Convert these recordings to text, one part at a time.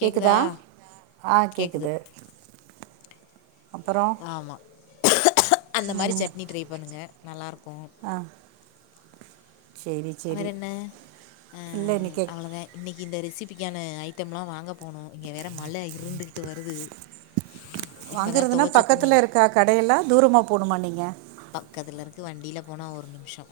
கேட்குதா ஆ கேட்குது கேக்குது அப்புறோ ஆமா அந்த மாரி சட்னி ட்ரை பண்ணுங்க நல்லாருக்கு ஆ சேரி சேரி அவரென்ன அ இல்ல இன்னைக்கு அவளதே இன்னக்கி இந்த ரெசிபிக்கான ஐட்டம்லா வாங்க போணு இங்க வேற மழ இருண்டுகிட்டு வருது இப்போ தான் வாங்குறதுன்னா துவைச்ச துணி பக்கத்துல இருக்க கடையெல்லா தூரமா போணுமா நீங்க பக்கத்துல இருக்கு வண்டில போனா ஒரு நிமிஷம்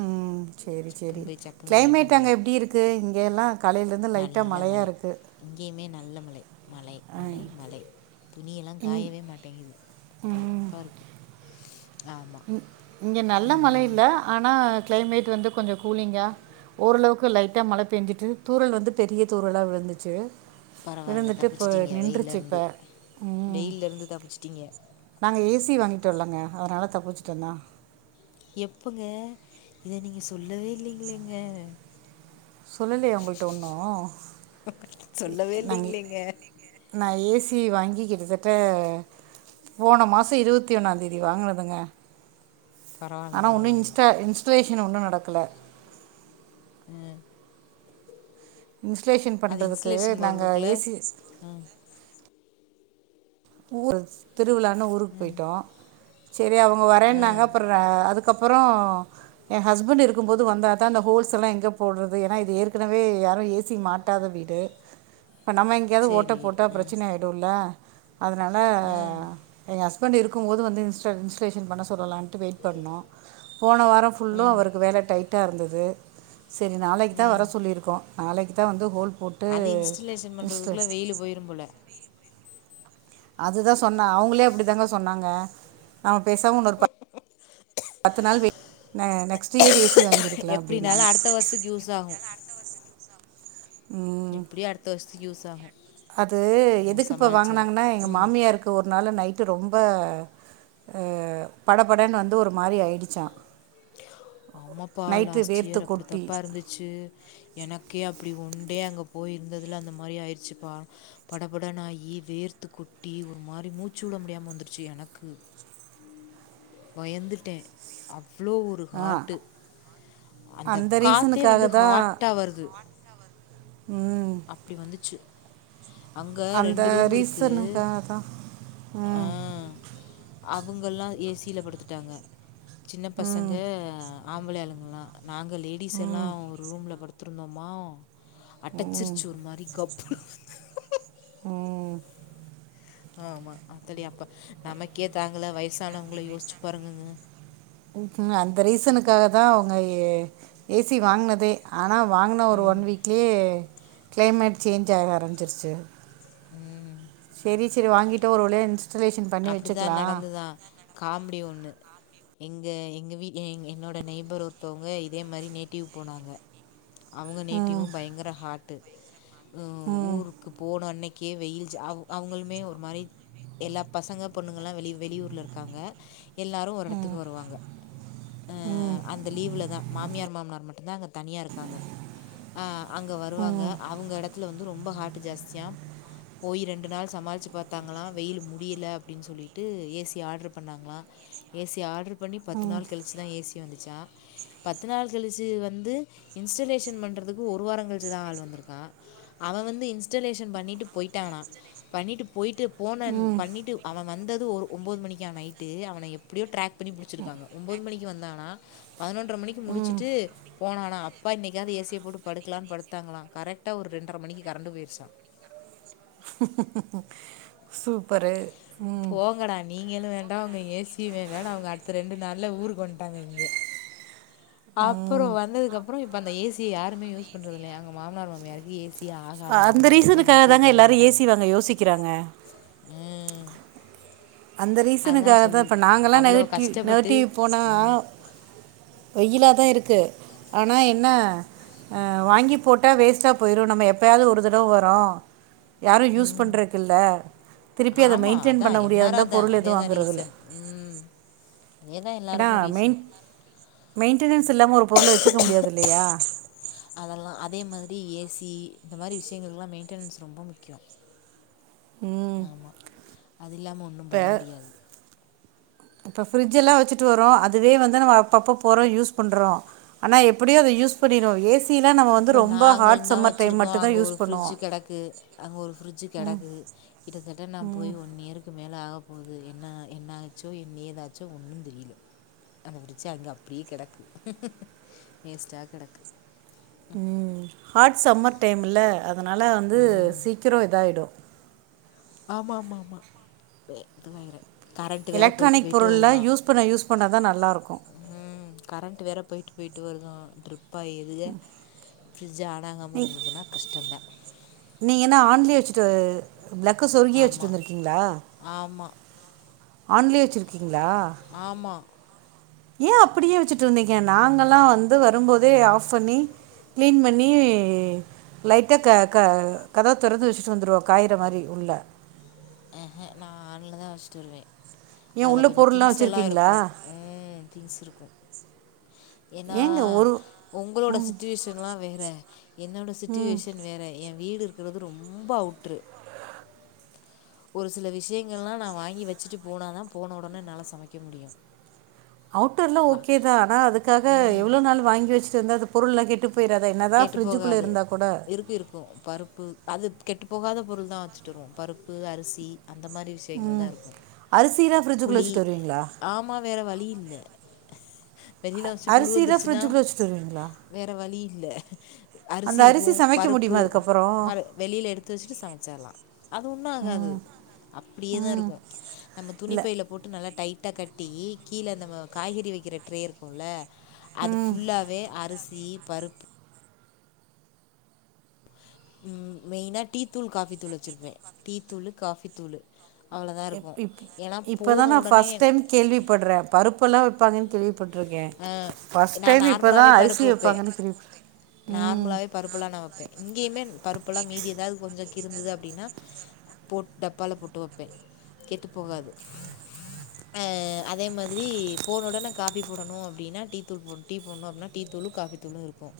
ம் சேரி சேரி சக்குன்னு போய் சக்குன்னு வாங்கிட்டு க்ளைமேட் அங்க வந்துடுவேன் எப்டி இருக்கு இங்கெல்லா நல்ல மழை இங்கயுமே நல்ல மழை மழை ஆ மழை மழை துணியெல்லா இங் காயவே மாட்டேங்குது கடுப்பா இருக்கு இங்க நல்ல மழ ஆமாம் இல்ல ஆனா கிளைமேட் வந்து கொஞ்சோ கூலிங்கா ஓரளவுக்கு லைட்டா மழ பெய்ஞ்சுட்டு தூறல் வந்து பெரிய தூறலா விழுந்துச்சு பரவாயில்ல விழுந்துட்டு இப்ப தப்பிச்சிட்டிங்க நின்றுச்சு இப்ப வெயில்லேருந்து ம் வெயில்லேருந்து தப்பிச்சிட்டிங்க நாங்க ஏ சி வாங்கிட்டோலங்க அதனால தப்பிச்சுட்டோந்தா எப்பங்க இத நீங்க சொல்லவே இல்லிங்களேங்க சொல்லலைய உங்கள்ட்ட ஒன்னு சொல்லவே நாங்க இல்லைங்களேங்க நா ஏ சி வாங்கி கிட்டதிட்ட போன மாசோ இருவத்தி ஒன்னா தேதி வாங்கனதுங்க பரவாயில்ல ஆனா ஒன்னு பரவாயில்ல இன்டா இன்ஸ்டலேஷன் ஒன்னு நடக்கல அ இன்ஸ்டலேஷன் அது பண்றதுக்கு இன்ஸ்டலேஷன் நாங்க போகிறதுக்குள்ள ஏ சி ம் ஊரு திருவிழான்னு ஊருக்கு போய்ட்டோ சரி அவுங்க வரேன்னாங்க ம் அப்றோ அதுக்கப்புறோ ஏ ஹஸ்பண்ட் இருக்கு போது வந்தா தா அந்த ஹோல் எல்லா எங்க போடுறது ஏனா இது ஏற்கனவே யாரோ ஏசி மாட் ஒட்டாத வீடு இப்ப நம்ம எங்கயாவுது ஓட்ட சரி போட்டா ம் பிரச்சன ஆயிடுல அதனால ம் எங்க ஹஸ்பண்ட் இருக்குபோது வந்து இன்ஸ்டா இன்ஸ்டலேஷன் பண்ண சொல்லலான் ட்டு வெயிட் பண்ணோ போன வாரோ ஃபுல்லு ம் அவருக்கு வேல டைட்டா இருந்துது செரி நாளைக்கு தா வர ம் சொல்லியிருக்கோ நாளைக்கு தா வந்து ஹோல் போட்டு அது இன்ஸ்டலேஷன் பண்றதுக்குள்ள இன்ஸ்டல் வெயிலு போயிருபோல அதுதா சொன்ன அவுங்களே அப்டி தாங்க சொன்னாங்க நம்ம பேசமா இன்னொரு பத்து நாள் wait next year A C வாங்கியிருக்குலா அப்டின்னாங்க பஸ்க்கு யூஸ் ஆகு ம் எப்டியோ அடுத்த வருஷோத்துக்கு யூஸ் ஆகு அது எதுக்கு இப்ப வாங்கனாங்கன்னா எங்க ம் மாமியாருக்கு ஒரு நாள் நைட்டு ரொம்ப படப்படன்னு வந்து ஒரு மாரி ஆய்டு ஆமாப்பா நைட்டு லாஸ்ட் வேர்த்து இயர் அப்டி கொட்டி தாப்பா இருந்துச்சு ச்சீ எனக்கே அப்டி ஒண்டே அங்க போய் இருந்ததுல அந்த மாதிரி ஆயிடுச்சுப்பா படபடனாயி வேர்த்து கொட்டி ஒரு மாதிரி மூச்சு விட முடியாம வந்துருச்சு எனக்கு பயந்துட்டே அவ்ளோ ஒ ரு ஆ, ஹாட்டு அந்த காத்தே ரீசனுக்காக வந்து தான் ஹாட்டா வருது ம் அப்டி வந்துச்சு அங்க அந்த ரெண்டு ரூம் இருக்கு ரீசனுக்காக தான் ஆ ம் அவங்களா ஏ சில படுத்துட்டாங்க சின்ன பசங்க ம் ஆம்பளை ஆளுங்கலா நாங்க லேடிஸ் எல்லா ம் ஒரு ரூம்ல படுத்துருந்தோமா ம் அடச்சிருச்சி ஒரு மாரி கப் பு ம் ஆமா ஆத்தாடி அப்ப நமக்கே தாங்கல வயசானவங்கள யோசிச்சு பாருங்கங்க அந்த ரீசனுக்காக தா அவுங்க எ ஏ சி வாங்குனதே ஆனா வாங்கின ஒரு ம் ஒன் வீக்லே கிளைமேட் சேஞ்ச் ஆக ஆரம்பிச்சிருச்சு ம் செரி சேர் வாங்கிட்டு ஒரு வழியா இன்ஸ் அப்டிதா நடந்த தா காமெடி ஒன்னு எங்க எங்க வீட் என்னோட நெய்பர் ஒருத்தவங்க இதே மாரி நேட்டிவ் போனாங்க அவங்க ம் நேட்டிவு பயங்கர ஹாட்டு ம் ஊரு க்கு போன அன்னைக்கே வெயில் ஜாவு அவுங்களுமே ஒரு மாரி எல்லா பசங்க பொண்ணுங்கலாமே வெளி வெளியூர்ல இருக்காங்க எல்லாரு ஒரு எடத்துக்கு வருவாங்க அ அந்த லீல்ல தா மாமியார் மாமனார் மட்டுதா அங்க தனியாக இருக்காங்க ஆ அங்க வருவாங்க ம் அவங்க எடத்துல வந்து ரொம்ப ஹார்ட்டு ஜாஸ்தியா போய் ரெண்டு நாள் சமாளிச்சு பாத்தாங்களா வெயிலு முன் முடியல அப்டின் சொல்லிட்டு ஏ சி ஆட்ரு பண்ணாங்களா ஏ சி ஆட்ரு பண்ணி பத்து ம், நாள் கழிச்சுதா ஏ சி வந்தச்சா பத்து நாள் கழிச்சி வந்து இன்ஸ்டலேஷன் பண்றதுக்கு ஒரு வார கழிச்சிதா ஆள் வந்துருக்கா அவ வந்து இன்ஸ்டலேஷன் பண்ணிட்டு பொயிட்டானா பண்ணிட்டு பொயிட்டு போனன் ம் டு அவ வந்தது ஒரு ஒம்போது மணிக்கான நைட்டு அவன எப்டியோ ட்ராக் பண்ணி புடிச்சிருக்காங்க ஒம்பது மணிக்கு வந்தானா பதனொன்ற மணிக்கு முடிச்சுட்டு போனானா அப்பா இன்னிக்காது ஏ சிய போட்டு படுக்கலான் படுத்தாங்களா கரெக்டாக ஒரு ரெண்டர மணிக்கு கரண்டு பொயிர்ச்சா சூப்பரு ம் போங்கடா நீங்களு வேண்டா ஒங்க ஏ சியு வேணா அவங்க அடுத்த ரெண்டு நாள்ல ஊருக்கு வன்ட்டாங்க இங்க அப்றோ ம் வந்ததுக்கப்றோ இப்ப அந்த ஏ சிய யாருமே யூஸ் பண்றதில்லையா அங்க மாமனார் மாமியாருக்கு ஏ சி ஹ அந்த ரீசனுக்காக தாங்க எல்லாரு மாட்டாங்க ஏசி வாங்க யோசிக்கிறாங்க ம் அந்த அதான் ரீசனுக்காகத்தா சொல்லி இப்ப நாங்கள்லா அவ்வளோ நெருட்டிவ் கஷ்டப்பட்டு நேட்டிவ் போனா ம் வெய்யிலாதா இருக்கு ஆனா என்ன அ வாங்கி போட்டா வேஸ்ட்டா பொயிரு நம்ம எப்பயாது ஒரு தர வரோ யாரு யூஸ் ம் பண்றக்கில்ல திருப்பி அத ஆமாம் மெயின்டெயின் பண்ண அதான் முடியாது எல்லாரும் தா அதான் அதே தான் ரீசன் ம் அதே தான் எடா எல்லாருக்கும் மெயின் ரீசன் மெயின்டெனன்ஸ் இல்லாம ஒரு பொருள வச்சுக்க முடியாது இல்லையா அதலா அதே மாதிரி ஏஸசி இந்த மாரி விஷயங்களுக்குலா மெயின்டெனன்ஸ் ரொம்ப முக்கியோ ஆமா அது இல்லாம ஒன்னு பண்ண முடியாது அப்ப பிரிட்ஜெல்லா வெச்சிட்டு வரோ அதுவே வந்து நம்ம அப்பப்ப போறோ யூஸ் பண்றோ ஆனா எப்டியோ அத யூஸ் பண்ணிறோ ஏ இப்ப நாங்களுதா வச்சிருக்கோ அங்க மட்டும்தான் யூஸ் ஒரு ப்ரிட்ஜு பண்ணுவோம் கெடக்கு அங்க ஒரு ப்ரிட்ஜு கெடக்கு கிட்டத்தட்ட நா போய் ஒன் இயர்க் க்கு மேலே ஆகப் போகுது என்னா என்னா ஆச்சோ என் ஏதாச்சோ ஒன்னு தெரியல அந்த ஃப்ரிட்ஜ் அங்க அப்புடியே கெடக்கு வேஸ்ட்டா கெடக்கு ம் ஹாட் சம்மர் டைம்ல அதனால வந்து ம் சீக்கிரோ இதாயிடு ஆமாமாமா பே இதுவேற எலக்ட்ரானிக் பொருள்லா யூஸ் பண்ண யூஸ் பண்ணதா நல்லாருக்கு ம் கரண்ட்டு வேறு பொய்ட்டு பொய்ட்டு வருது ட்ருப்பா இதுக ஃப்ரிட்ஜ் ஆடாங்காம இருந்துதுன்னா கஷ்ட்டோந்தா நீங்க இன்னா ஆன்லே வச்சுட்டு ப்ளக்க சொருகியே வச்சுட் வந்துருக்கீங்ளா ஆமா ஆன்லே வச்சிருக்கீங்ளா ஆமா ஏ அப்புடியே வச்சுட் வந்திங்க நாங்கல்லா வந்து வரும்போதே ஆஃப் பண்ணி க்ளீன் பண்ணி லைட்டா க க கதவு தெறந்து வச்ட்டு வந்துருவோ காயிற மாரி உள்ள அ ஹ நா ஆன்லதா வஷ்ட்டு வருவே ஏன் அதுல உள்ளே கொஞ்ச பொருள்லாம் திங்ஸ் எல்லா வச்சுருக்கீங்களா இருக்கு ம் திங்ஸ் இருக்கு ஏன்னா ஏங்க ஒரு உங்களோட ம் சுட்டிவேஷன்லா வேற என்னோட ம் சுட்சுவேஷன் வேற ஏ வீடு இருக்குறது ரொம்ப அவுட்ரு ஒரு சில விஷ்யங்கள்லா நா வாங்கி வச்சுட்டு போனாதா போன உடன என்னால சமைக்க முடியு அவுட்டர்லாமல ஓகே தா ஆனா அதுக்காக ம் எவ்ளோ நாளு வாங்கி வச்சுட் இருந்தா அந்த அது பொருள்லா கேட்டுப் கெட்டு போகாது இருக்கு இருக்கு பருப்பு அது கெட்டு போகாத பொருள் தா வச்சுட் வருவோ பருப்பு அரிசி அந்த மாரி ம் விஷயங்கள்தா இருக்கு அரிசிலாம் ஃப்ரிட்ஜுக்குள்ளே புளி வச்சுட்டு வருவீங்களா ஆமா வேற வழி இல்ல வெளில அ- வச்சி புழு அரிசிலாம் வந்துருச்சின்னா ஃப்ரிட்ஜுக்குள்ளே வச்சுட்டு வருவீங்களா வேற வழி இல்ல அரிசி அந்த இருக்கும் சமைக்க பருப்பு முடியுமா அதுக்கப்புறம் பரு வெளியில எடுத்து வச்சுட்டு சமைச்சற்லா அது ஒன்னு ஆகாது ம் அப்புடியே தா ம் இருக்கு நம்ப இல்லை துனிப்பைல போட்டு நல்லா டைட்டா கட்டி கீழ தம்ம காய்கறி வக்கிற ட்ரே இருக்குல்ல அது ம் ஃபுல்லாவே அரிசி பருப் மெயினா டீ தூள் காஃபி தூள் வச்சுருப்பே டீ தூளு காஃபி தூளு இப்டி இப்போதா போன நா உடனே ஃபஸ்ட் டைம் கேள்விப்பட்ற பருப்பெல்லா வெப்பாங்கன் கேள்விப்பட் இருக்க ஆ ஃபர்ஸ்ட் நான் டைம் இப்பதா நார்மலாவே அரிசி பருப்பு வப்பே வைப்பாங்கன்னு கேள்வி நார்மலாவே பருப்புல்லா நா வைப்ப இங்கேயுமே பருப்புல்லா மீதி ஏதாவது கொஞ்ச கிருந்தது அப்டின்னா போட் டப்பால போட்டு வைப்ப கெட்டு போகாது அதே மாதிரி போனோடனே காபி போடணும் அப்டின்னா டீ தூள் போடணும் டீ போடணும் அப்டினா டீ தூளும் காஃபி தூளும் இருக்கும்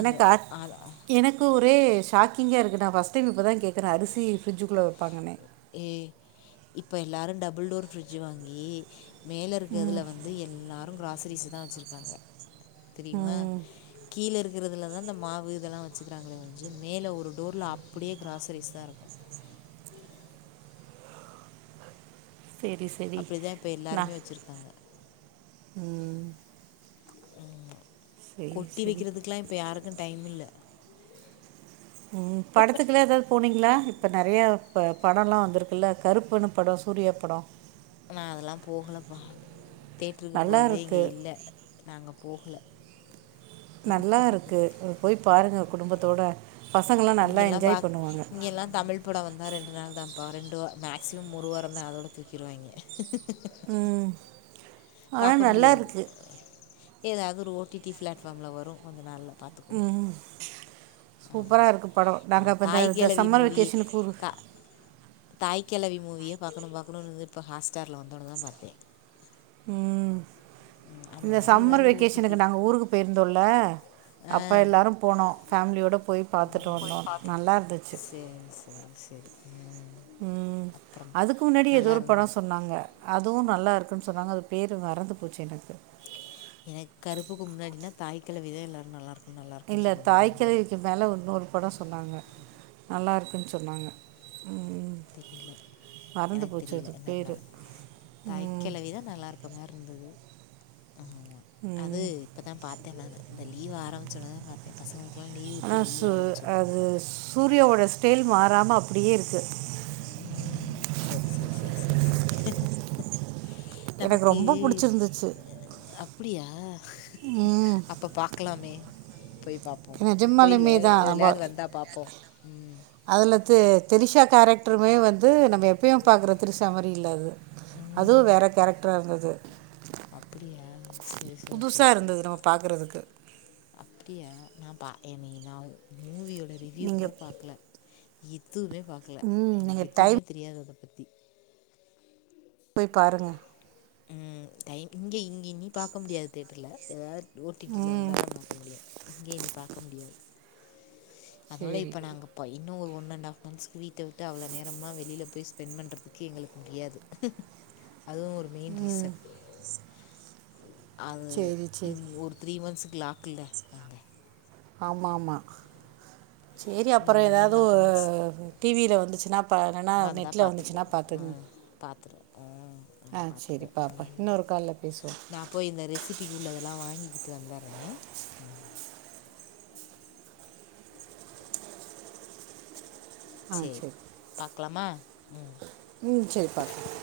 எனக்கா எனக்கு எனக்கு ஒரே ஷாங்காக இருக்கு நா ஃபர்ஸ் டைம் இப்ப தா கேக்குற அரிசி ஃப்ரிஜுக்குள்ள வைப்பாங்கனு ஏ இப்ப எல்லாரு டபுள் டோர் பிரிட்ஜ் வாங்கி மேல ம் இருக்கிறதுல வந்து ந்து எல்லாரு கிராசரிஸ்தா வச்சிருக்காங்க தெரியுமா ம் கீழே இருக்குறதுலதா இந்த மாவு இதல்லா வச்சுக்கறாங்களே ஒழிஞ்சு மேலே ஒரு டோர்ல அப்புடியே க்ராசரிஸ்தா இருக்கு சரி சரி அப்புடிதா இப்ப நான் எல்லாருமே வச்சிருக்காங்க ம் ம் சரி கொட்டி சரி வக்கிறதுக்ல்லா இப்ப யாருக்கு டைம் இல்ல ம் படத்துக்குல்லா எதாவ்து போனீங்ளா இப்ப நறையா ப படோல்லா வந்துருக்குல்லல கருப்புன் படோ சூரியா படோ நான் அதல்லா போகலப்பா தேட்ருக்கு நல்லா போறதே இங்க இருக்குது இல்ல நாங்க போகுல நல்லாருக்கு நீங்க போய் பாருங்க குடும்பத்தோட பசங்கலா நல்லா இங்கெல்லாம் என்ஜாய் பாக் பண்ணுவாங்க இங்கெல்லாம் தமிழ் படோ வந்தா ரெண்டு நாள்தான்பா ரெண்டு வ மேக்ஸிமம் ஒரு வாரந்தா அதோட தூக்கிருவாய்ங்க ம் ஆனால் பாக்க நல்லா முடியாது இருக்குது ஏதாது ஓ தி ஓடிடி ப்ளாட்ஃபாம்ல வரு கொஞ்ச நாள்ல ம் சூப்பரா ஆமாம் இருக்கு படோ நாங்க அப்ப இந்த த இந்த சம்மர் வெக்கேஷனு உரு தாய்ககெழவி மூவிய பாக்கணு பாக்கனுர்ந்து இப்போ ஹாஸ்ஸ்டார்ல வந்தோனதா பாத்தே ம் ம், அந்த இந்த மாதிரி சம்மர் ஏதாவது ஒரு ஓடிடி வெகேஷனுக்கு நாங்க ஊருக்கு போயிருந்தோல்ல ஆ அப்ப எல்லோரும் போனோ ஃபேமிலியோட போய் பாத்துட்டு வந்தோ நல்லா இருந்துச்சு செரி செரி செரி ம் அதுக்கு முன்னாடி ஏதோ ஒரு படோ இருந்தது சொன்னாங்க அதுவும் நல்லா இருக்குன்னு சொன்னாங்க அது பேர் மறந்து போச்சு எனக்கு எனக்கு கருப்புக்கு முன்னாடினா தாய்க்கெழவிதா எல்லாரு நல்லா இருக்கு நல்லா இருக்கும்னு சொன்ன மாதிரி இருந்தது மேல உன்னொரு பட சொன்னாங்க நல்லாருக்குன்னு சொன்னாங்க தெரில மறந்து எனக்கு போச்சு தெரில அது என்ன பேர் படனு தாய்க்கெழவிதா நல்லா இருக்க மார்ருந்தது ஆமா அது இப்பதா பாத்த நானு இந்த லீவ் ஆரம்பிச்சோன்னதா பாத்த பசங்களுக்குலாம் லீவ் விட்டு ஆனால் லீவ் சு ஆரம்பிச்சோனாதா அது பாத்த சூர்யாவோட ஸ்டெய்ல் மாறாம அப்டியே இருக்கு ம் செரி செரி செரி செரி செரி எனக்கு நமக்கு ரொம்ப பிடிச்சிருந்துச்சு அ அப்டியா ம், அப்ப பாக்கலாமே போய் பாப்போ இப்போ இல்ல நிஜமாலுமே தான் எதுலயாவது வந்தா பாப்போ ம் அதலத்து திரிஷா கேரக்டருமே வந்து நம்ம எப்பயும் பாக்குற திரிசா மாரி இல்ல அது அதுவு ம் வேற கேரக்டரா இருந்தது அப்டியா செரி செரி செரி செரி பாக்குறதுக்கு அப்டியா நா பாக்கல [unintelligible] மூவியோட ரிவ்யூ கூட நீங்கள் பாக்கல எதுமே பாக்கல ம் எனக்கு நீங்கள் எதுவுமே டைம் தெரியாது அத பத்தி போய் பாருங்க ம் டைம் இங்க இங்கினி பாக்க முடியாது தியேட்டர்ல ஏதாவது ஓடிடில வந்தாதா பாக்க முடியு இங்க இனி பாக்க முடியாது அதோட சரி இப்ப நாங்க இப்ப இன்னோ ஒரு ஒன் அண்ட் ஹாஃப் மந்த்ஸ்கு வீட்ட விட்டு அவ்வள நேரம்லா வெளில போய் ஸ்பெண்ட் பண்ணுறதுக்கு எங்களுக்கு முடியாது அதுவும் ஒரு மெயின் ரீசன் அது சரி சரி இன் ஒரு த்ரீ மன்ஸ்சுக்கு லாக்குல நாங்க ஆமா ஆமா சேரி அப்பறோ இன்னொரு ஒன் ஏதாவது அண்ட் ஒ ஆஃப் மந்த்ஸ் டிவில வந்துச்சுன்னா பாருனா நெட்ல வந்துச்சுன்னா பாத்துக்குங்க பாத்துரு ம் நாங்க சரி பாத்துக்குவோ பார்ப்பேன் ம் இன்னொரு காலில் பேசுவோம் நா போய் இந்த ரெசிபிக்கு உள்ளதெல்லாம் வாங்கிக்கிட்டு வந்தறேன் ம் ஆ சேர் சரி பாக்கலாமா ம் ம் சேர் பாக்கலா